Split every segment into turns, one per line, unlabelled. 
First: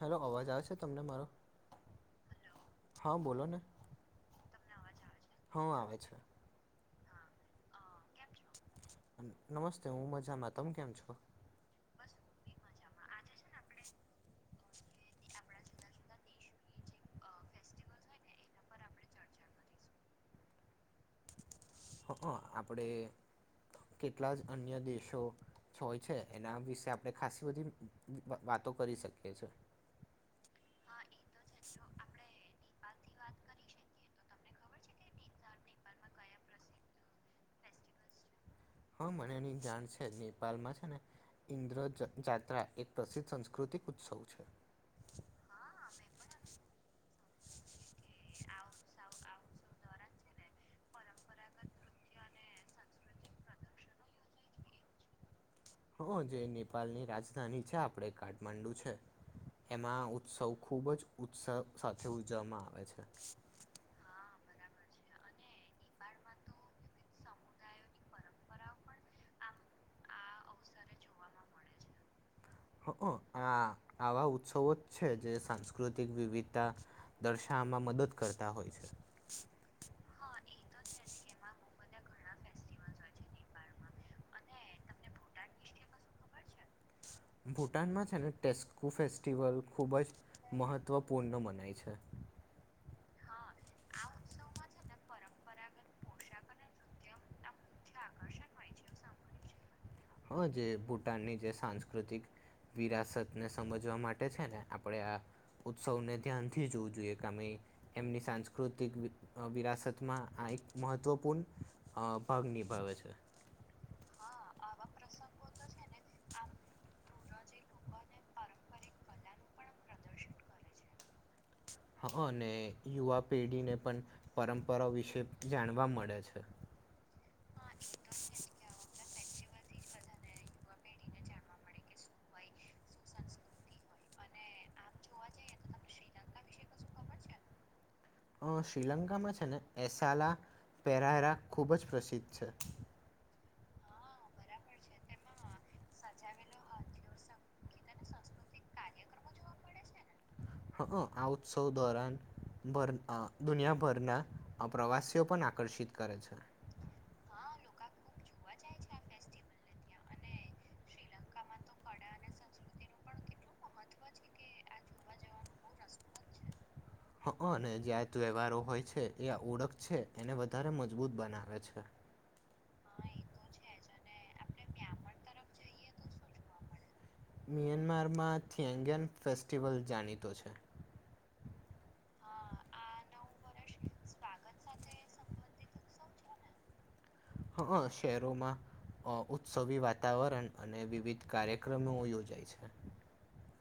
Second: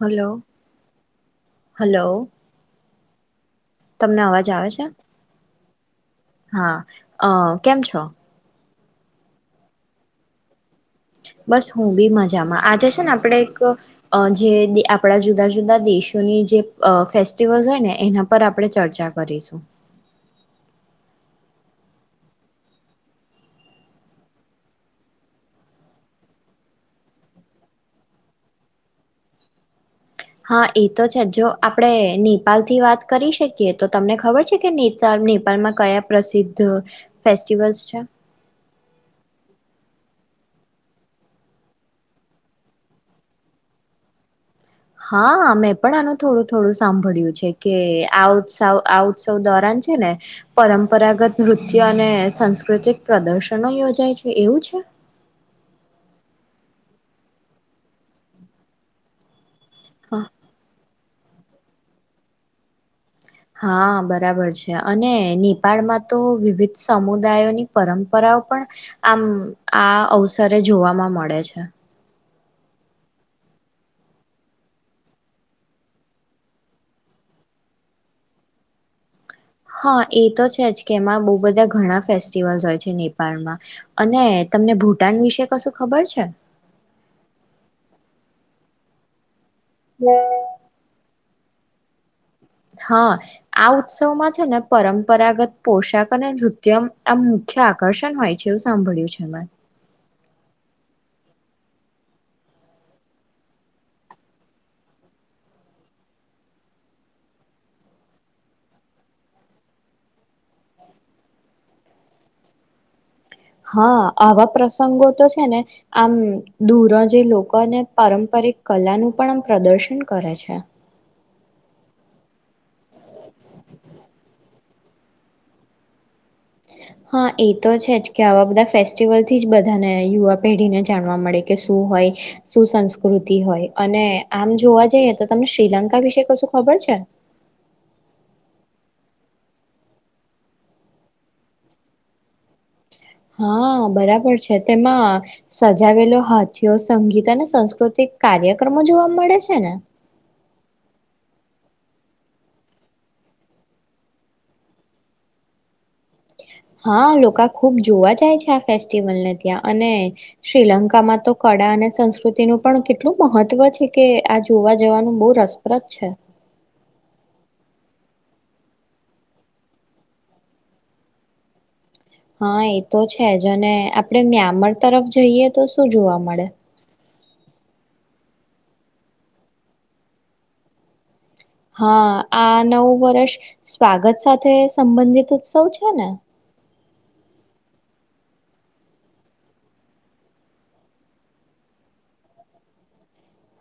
Hello
hello
અવાજ આવ છે તમને મારો.
હલો
હા.
તમને અવાજ આવે છે.
હું આવે છે.
હઅ કેમ છો?
નમસ્તે હું મજા મા. તમે કેમ છો?
બસ હું બી મજામાં. આજે છે ને આપણે એક જે આપણા જુદા-જુદા દેશોની જે અ ફેસ્ટિવલ હોય ને એના પર આપણે ચર્ચા કરીશું.
હંઅ આપડે કેટલા જ અન્ય દેશો હોય છે એના વિશે આપણે ખાસ બધી વા વાતો કરી શકીએ છે.
હા એ તો છે જ જો આપડે નેપાલ થી વાત કરી શકીએ તો તમને ખબર કે [unintelligible] નેપાળમાં કયા પ્રસિદ્ધ ફેસ્ટિવલ્સ છે.
હા મને એની જાણ છે જ નેપાલમાં છે ને ઇન્દ્ર જ જાત્રા એક પ્રસિદ્ધ સંસ્કૃતિક ઉત્સવ છે.
હા એ કે આ ઉત્સવ આ ઉત્સવ દોરાન છે ને પરંપરાગત નૃત્ય અને સાસ્કૃતિક પ્રદર્શનો યોજાય છે એવું છે?
હં જે નેપાલની રાજધાની છે આપડે કાઠમંડુ છે. એમાં
હા
ઉત્સવ ખૂબ જ ઉત્સવ સાથે ઉજવવામાં આવે છે.
હા બરાબર છે અને નેપાળમાં તો વિવિધ સમુદાયોની પરંપરાઓ પણ આમ આ અવસરે જોવામાં મળે છે
હંઅ આ આવા ઉત્સવો છે જે સાંસ્કૃતિક વિવિધતા દર્શાવામાં મદદ કરતા હોય છે
હા એ તો છે જ કે એમાં બો બધા ઘણા ફેસ્ટિવલસ હોય છે નેપાળમાં અને તમને ભૂટાન વિશે કશું ખબર છે?
ભૂટાનમાં છે ને ટેસ્કો ફેસ્ટિવલ ખૂબ જ મહત્ત્વપૂર્ન મને ય છે
હા. આ ઉત્સવ માં છે ને પરમ પરાગત પોષાક અને નૃત્ય આમ મુખ્ય આકર્ષણ હોય છે એવું સાંભળ્યું છે મેં.
હં જે ભૂટાનની જે સાંસ્કૃતિક વિરાસતને સમજવા માટે છે ને આપણેે આ ઉત્સવને ધ્યાનથી જોવું જોઈએ કામે એમની સાંસ્કૃતિક વિરાસતમાં આ એક મહત્વપૂર્ણ અ ભાગ નિભાવે છે
હા. આવા પ્રસંગો તો છે ને આમ દૂર જે લોકોને પારંપરિક કલાનું પણ આમ પ્રદર્શન કરે છે.
હા નને યુવા પેઢીને પણ પરં પવ વિશે જાણવા મળે છે.
હા એ તો છે જ કે આવા બધા ફે ફેસ્ટિવલ થી જ બધાને યુવા પેઢીને જાણવા મળે કે શું હોય સુું સંસ્કૃતિ હોય અને આમ જોવા જઈએ તો તમને શ્રીલંકા વિશે કશું ખબર છે.
અ શ્રીલંકામાં છે ને એસાલા પેરારા ખૂબ જ પ્રસિદ્ધ છે.
હા બરાબર છે તેમાં સજાવેલો હાથીયો સંગીત અને સાસ્કૃતિક કાર્યક્રમો જોવા મળે છે ને
આ ઉત્સવ દોરન દુનિયાભરના પ્રવાસીઓ પણ આકર્ષિત કરે છે.
હા લોકો ખુબ જોવા જાય છે આ ફેસ્ટિવલને ત્યાં અને શ્રીલંકામાં તો કળા અને સંસ્કૃતિનું પણ કેટલું મહત્વ છે કે આ જોવા જવાનું બહુ રસપ્રદ છે.
હ અનેને જ્યા ત્યવહરો હોય છે એ ઓળખ છે એને વધારે મજબૂત બનાવે છે.
આપણેે મ્યામર તરફ જઈએ તો શું જોવા મળે.
મ્યાનમારમાં થિયાંગન ફેસ્ટિવલ જાણીતો છે.
હા આ નવું વર્ષ સ્વાગત સાથે સંબંધિત ઉત્સવ છે ને
હા શહેરોમાં ઉત્સવી વાતાવરણ અને વિવિધ કાર્યક્રમો યોજાય છે.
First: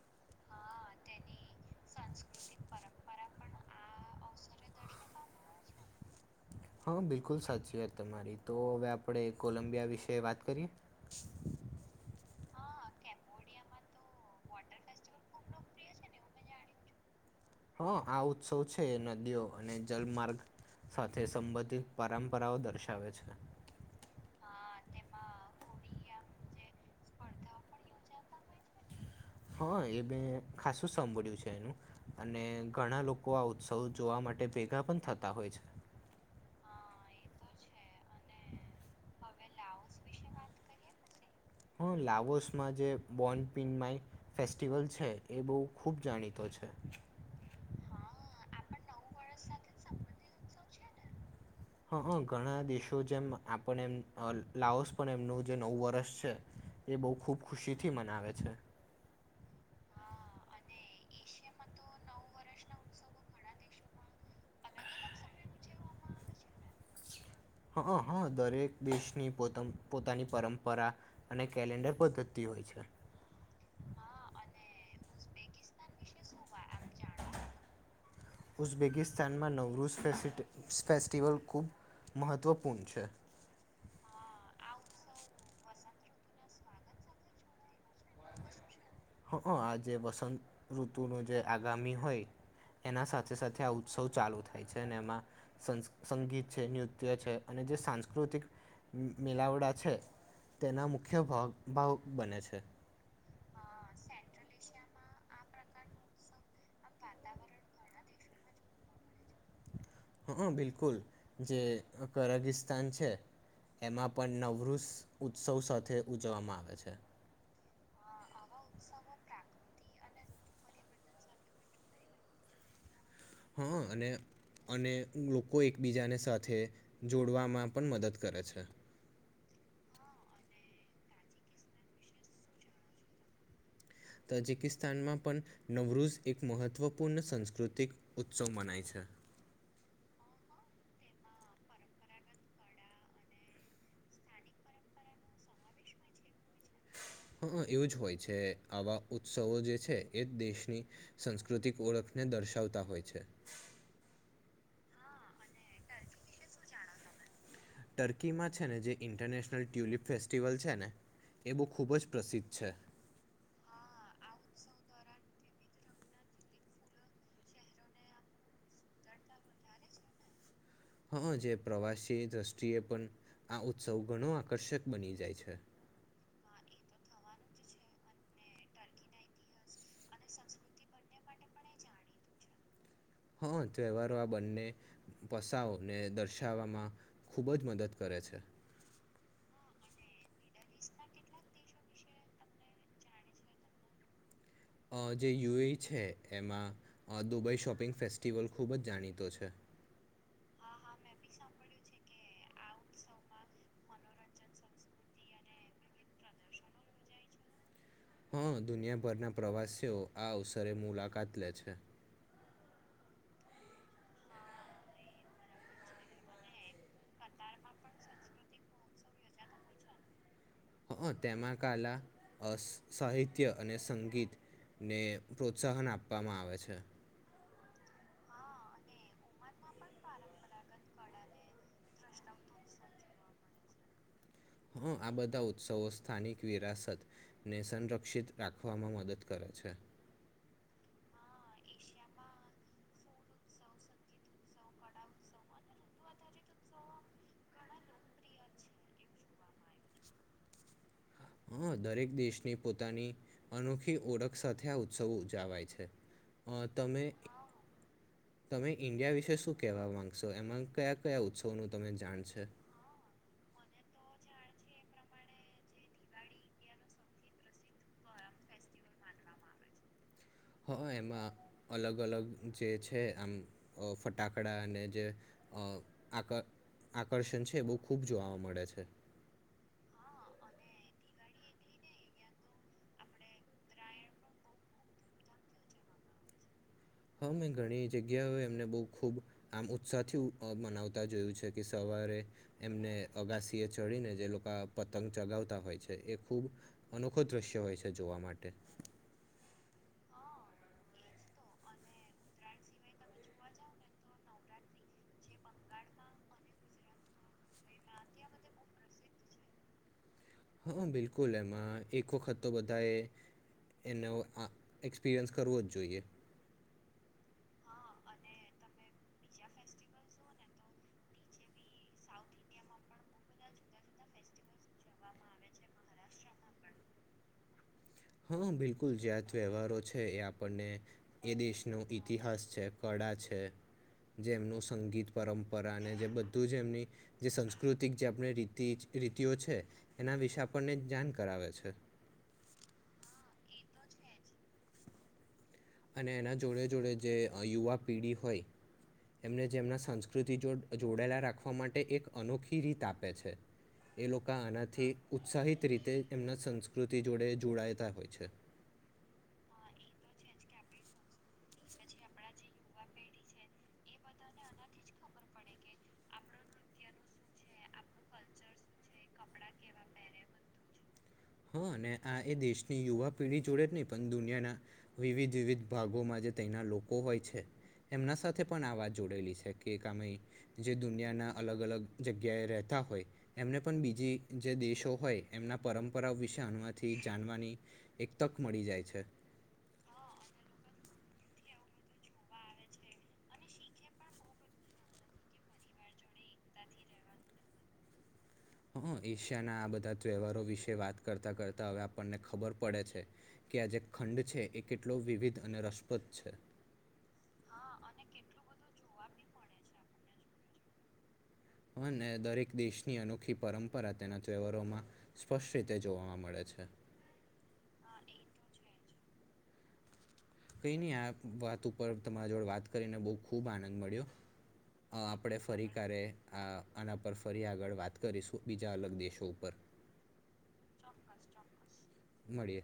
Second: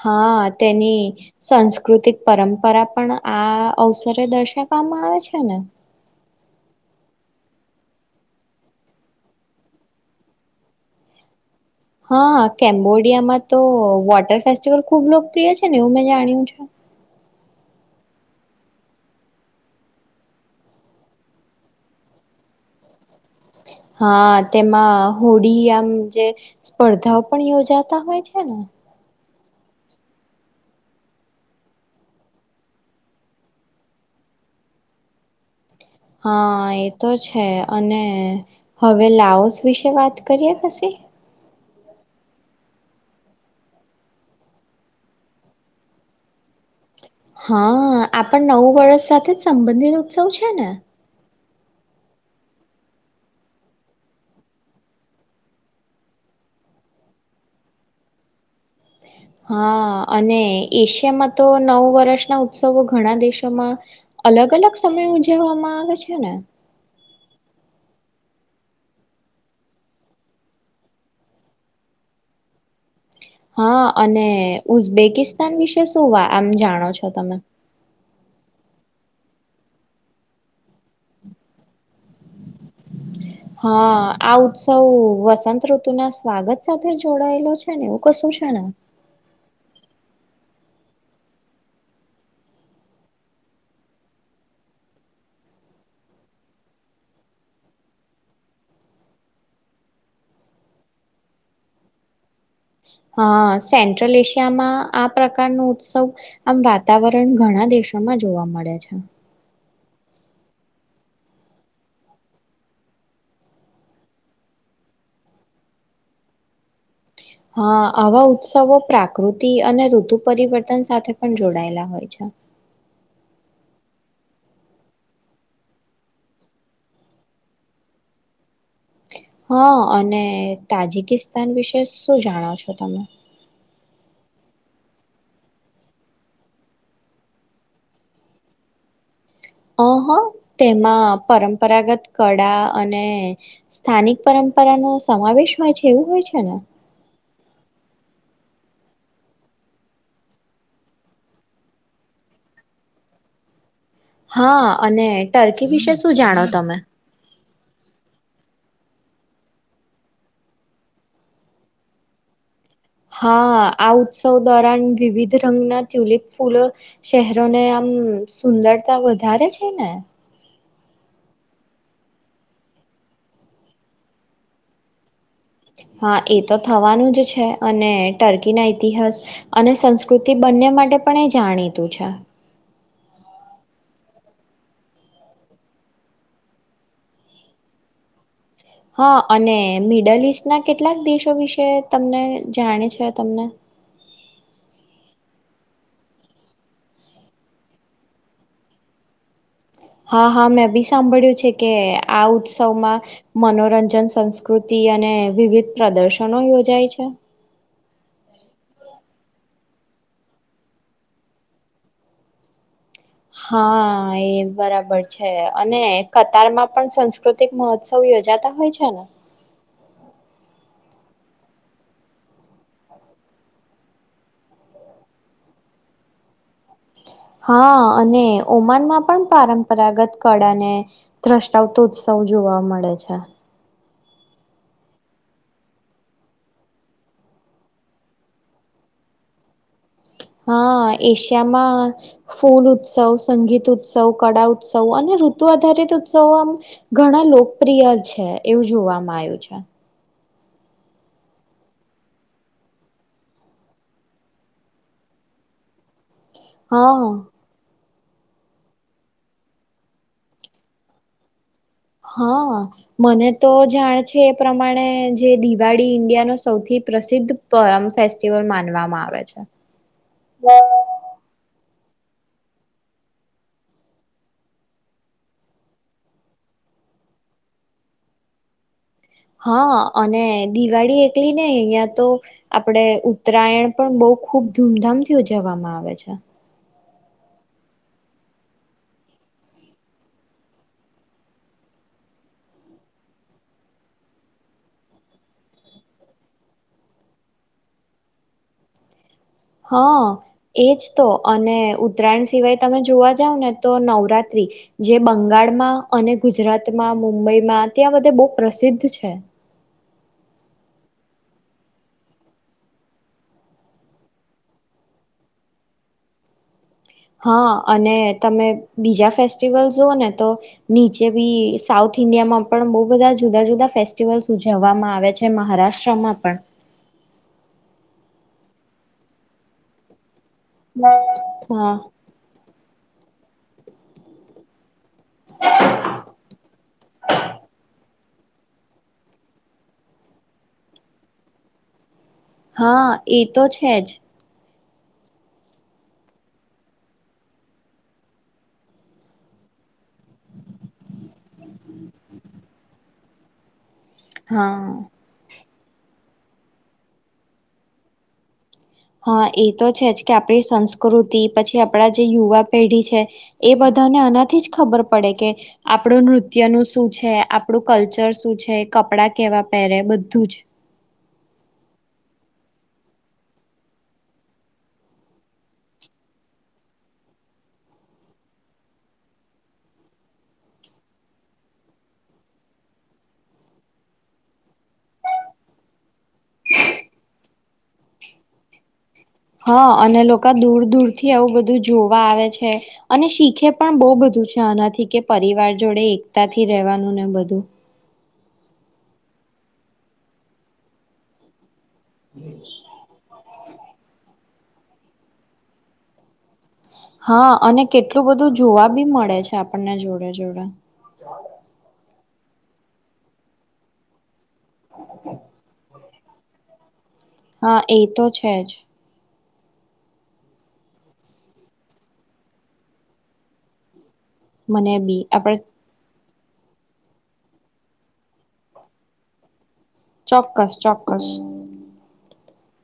હા. તેની સાંસ્કૃતિક પરંપરા પણ આ અવસરે દર્શાવવામાં આવે છે ને
હા બિલકુલ સાચી વાત તમારી તો હવે આપણે કોલંબિયા વિશે વાત કરીએ.
હા કેમ્બોડિયામાં તો વોટર ફેસ્ટિવલ ખુબ લોકપ્રિય છે ને એવું મેં જાણ્યું છે.
હા આ ઉત્સવ છે નદીઓ અને જલમાર્ગ સાથે સંબંધિત પરંપરાઓ દર્શાવે છે.
હા તેમાં હોળી આમ જે સ્પર્ધાઓ પણ યોજાતા હોય છે ને
હા, એ મેં ખાસું સાંભળ્યું છે, એનું અને ઘણા લોકો આ ઉત્સવ જોવા માટે ભેગા પણ થતા હોય છે
હા, એ તો છે અને હવે લાઓસ વિશે વાત કરીએ પછી
હા, લાવોસમાં જે બોનપિન માય ફેસ્ટિવલ છે એ બહુ ખુબ જાણીતો છે
હા, આપણ નવુવર્ષ સાથે જ સંબંધિત ઉત્સવ છે ને
હ, ઘણા દેશો જેમ આપણે એમ લાઓસ પણ એમનું જે નવું વર્ષ છે એ બહુ ખુબ ખુશી થી મનાવે છે
હા, અને એશિયામાં તો નવું વર્ષના ઉત્સવો ઘણા દેશોમાં અલગ અલગ સમય ઉજવવામાં આવે છે ને
હ, હ, દરેક દેશની પો પોતાની પરંપરા અને કેલેન્ડર પદ્ધતિ હોય છે
હા, અને ઉઝબેકિસ્તાન વિશે શું વા આમ જાણો છો તમે
ઉઝબેકિસ્તાનમાં નવરૂઝ ફેસ્ટિવલ ખૂબ મહત્વપૂર્ણ છે
હા, આ ઉત્સવ વસંત ઋતુ ના સ્વાગત સાથે જોડાયેલો છે ને એવું કશું છે ને
હ અ, આ જે વસંત ઋતુનો જે આગામી હોય એના સાથે સાથે આ ઉત્સવ ચાલુ થાય છે અને એમાં સંગીત છે, નૃત્ય છે, અને જે સાંસ્કૃતિક મેલાવડા છે, તેના મુખ્ય ભાવ બને છે
હા, સેન્ટ્રલ એશિયામાં આ પ્રકારનો ઉત્સવ આમ વાતાવરણ ઘણા દેશોમાં જોવા મળે છે
હ અ, બિલકુલ જે કરાગિસ્તાન છે એમાં પણ નવૃષ ઉત્સવ સાથે ઉજવામાં આવે છે
હા, આવા ઉત્સવો પ્રાકૃતિ અને ઋતુ પરિવર્તન સાથે પણ જોડાયેલા હોય છે
હા, અને અને લોકો એકબીજાને સાથે જોડવામાં પણ મદદ કરે છે
હા, અને તાજકિસ્તાન વિશે શું જાણો છો તમે
તજકિસ્તાનમાં પણ નવરોઝ એક મહત્વપૂર્ણ સાંસ્કૃતિક ઉત્સવ મનાય છે
અહ, તેમાં પરંપરાગત કળા અને સ્થાનિક પરંપરાનો સમાવેશ હોય છે, એવું હોય છે ને
હ અ, એવું જ હોય છે આવા ઉત્સવો જે છે એ દેશની સંસ્કૃતિક ઓળખને દર્શાવતા હોય છે
હા, અને ટર્કી વિશે શું જાણો તમે
ટર્કીમાં છે ને જે ઇન્ટરનેશનલ ટ્યુલિપ ફેસ્ટિવલ છે ને એ બહુ ખુબ જ પ્રસિદ્ધ છે
હા આ ઉત્સવ દોરાન વિવિધ રંગના ટ્યુલિપ ફૂલો શહેરોને આમ સુંદરતા વધારે છે ને
હા જે પ્રવાસી દ્રષ્ટિએ પણ આ ઉત્સવ ઘણો આકર્ષક બની જાય છે
હા એ તો થવાનું જ છે અને ટર્કી ના ઇતિહાસ અને સંસ્કૃતિ બંને માટે પણ એ જાણીતું છે
હા તહેવારો આ બંને પસઓને દર્શાવવામાં ખુબ જ મદદ કરે છે
હા અને મિડલ ઈસ્ટના કેટલાક દેશો વિશે તમને જાણે છે તમને
અ જે યુ એ ઈ છે એમાં દુબઈ શોપિંગ ફેસ્ટિવલ ખૂબ જ જાણીતો છે.
હા હા મેં બી સાંભળ્યું છે કે, આ ઉત્સવમાં મનોરંજન સંસ્કૃતિ અને વિવિધ પ્રદર્શનો યોજાય છે.
હા દુનિયાભરના પ્રવાસીઓ આ અવસરે મુલાકાત લે છે.
હા એ બરાબર છે અને કતારમાં પણ સંસ્કૃતિક મહોત્સવ યોજાતા હોય છે ને?
હ તેમાં કલા સાહિત્ય અને સંગીત ને પ્રોત્સાહન આપવામાં આવે છે.
હા અને ઓમાનમાં પણ પરંપરાગત કળા ને દ્રષ્ટાવતો ઉત્સવ જોવા મળે છે.
હા આ બધા ઉત્સવો સ્થાનિક વિરાસતને, સંરક્ષિત રાખવામાં મદદ કરે છે.
હા એશિયામાં ફૂલ ઉત્સવ સંગીત ઉત્સવ કળા ઉત્સવ અને ઋતુ આધારિત ઉત્સવો આમ, ઘણા લોકપ્રિય છે એવું જોવાવામાં આવ્યું છે.
હ દરેક દેશની પોતાની અનોખી ઓળખ સાથે આ ઉત્સવ ઉજાવાય છે. અ તમે?
હા
તમે ઈન્ડિયા વિશે શું કેવા માંગશો એમાં કયા કયા ઉત્સ
હા મને તો જાણે છે એ પ્રમાણે જે દિવાળી ઇન્ડિયા ન સૌથી પ્રસિદ્ધ ફેસ્ટિવલ માનવામાં આવે છે.
હ એમાં અલગ અલગ જે છે આમ ફટાકડા અને, જે આક આકર્ષણ છે એ બહુ ખૂબ જોવા મળે છે.
હા અને દિવાળી એકલી નને અહિયાં તો, આપડે ઉત્તરાયણ પણ બહ ખૂબ ધૂમધામથી ઉજવવામાં આવે છે.
હા મેં ઘણી જગ્યાઓ એમને બહ ખબ આમ ઉત્સાહ થી મનાવતા જોયું છે કે સવારે, એમને અગાસી એ ચડીને જે લોકો પતંગ ચગાવતા હોય છે એ ખૂબ, અનોખો દ્રશ્ય હોય છે જોવા માટે.
હા એજ તો. અને ઉત્તરાયણ સિવાય તમે જોવા જાવ ને તો નવરાત્રી, જે બંગાળમાં અને ગુજરાતમાં, મુંબઈમાં ત્યાં બધે બહુ પ્રસિદ્ધ છે.
હા, બિલકુલ. એમાં એક વખત તો બધાએ એનો આ એક્સપિરિયન્સ કરવો જ જોઈએ.
હા. અને તમે બીજા ફેસ્ટિવલસ જુઓ ને તો નીચે બી સાઉથ ઇન્ડિયામાં પણ બોવ બધા જુદા-જુદા ફેસ્ટિવલ્સ ઉજવવામાં આવે છે, મહારાષ્ટ્રમાં પણ.
હા બિલકુલ. જ્યાં તહેવારો છે યા પણને એ
હા
દેશનો ઇતિહાસ છે. કળા છે, જે એમનું સંગીત, પરંપરા અને જે બધું છે એમની જે સંસ્કૃતિક જે આપણી રીતિ રીતિઓ છે એના વિશે આપણને જાણ કરાવે છે.
હા, ઈ તો છે જ.
અને એના જોડે-જોડે જે યુવા પેઢી હોય, એમને જે એમના સંસ્કૃતિ જો જોડાયેલા રાખ ખવા માટે એક અનોખી ખી રીત આપે છે. એ લોકો
હા
આનાથી ઉત્સાહિત રીતે એમના સંસ્કૃતિ જોડે જોડાયતા હોય છે.
હા એ તો છે જ, કે આપણી સંસ્કૃતિ, પછી આપણા જે યુવા પેઢી છે એ બધાને આનાથી જ ખબર પડે કે આપણું નૃત્યનું શું છે, આપણું કલ્ચર શું છે, કપડા કેવા પહેરે બધું જ.
હા, ને આ એ દેશની યુવા પેઢી જોડે જ નહીં પન દુનિયાના વિવિધ-વિવિધ ભાગોમાં જે તેના લોકો હોય છે, એમના સાથે પણ આ વાત જોડેલી છે, કે કામય જે દુનિયાના અલગ-અલગ જગ્યાએ રહેતા હોય, એમને પણ બીજી જે દેશો હોય એમના પરં પરા વિશે [unintelligible] જાનવાની એક તક મળી જાય છે.
હા. અને લોકા દૂર-દૂરથી આવું બધું જોવા આવે છે, અને શીખે પણ બોવ બધું છે આનાથી કે પરિવાર જોડે એકતાથી રહેવાનું ને બધું.
હા એશિયાના આ બધા તહેવારો વિશે વાત કરતા કરત તા હવે આપણને ખબર પડે છે કે આ જે ખંડ છે એ કેટલો વિવિધ અને રસપ્રદ છે.
હા અને કેટલું બધું જોવા બી મળ છે આપણને જોડે જોડે.
અને દરેક દેશની અનોખી પરંપરા તેના તહેવારોમાં સ્પષ્ટ રીતે જોવામાં મળે છે
હા એ તો છે જ.
કઈ નઈ આ વાત ઉપર તમારા જોડે વાત કરીને બો ખુબ આનંદ મળ્યો.
મને બી
અ
આપણે
આપડે ફરી કારે આ આના પર ફરી આગળ વાત કરીશું બીજા અલગ દેશો ઉપર
ચોક્કસ ચોક્કસ.
મળીએ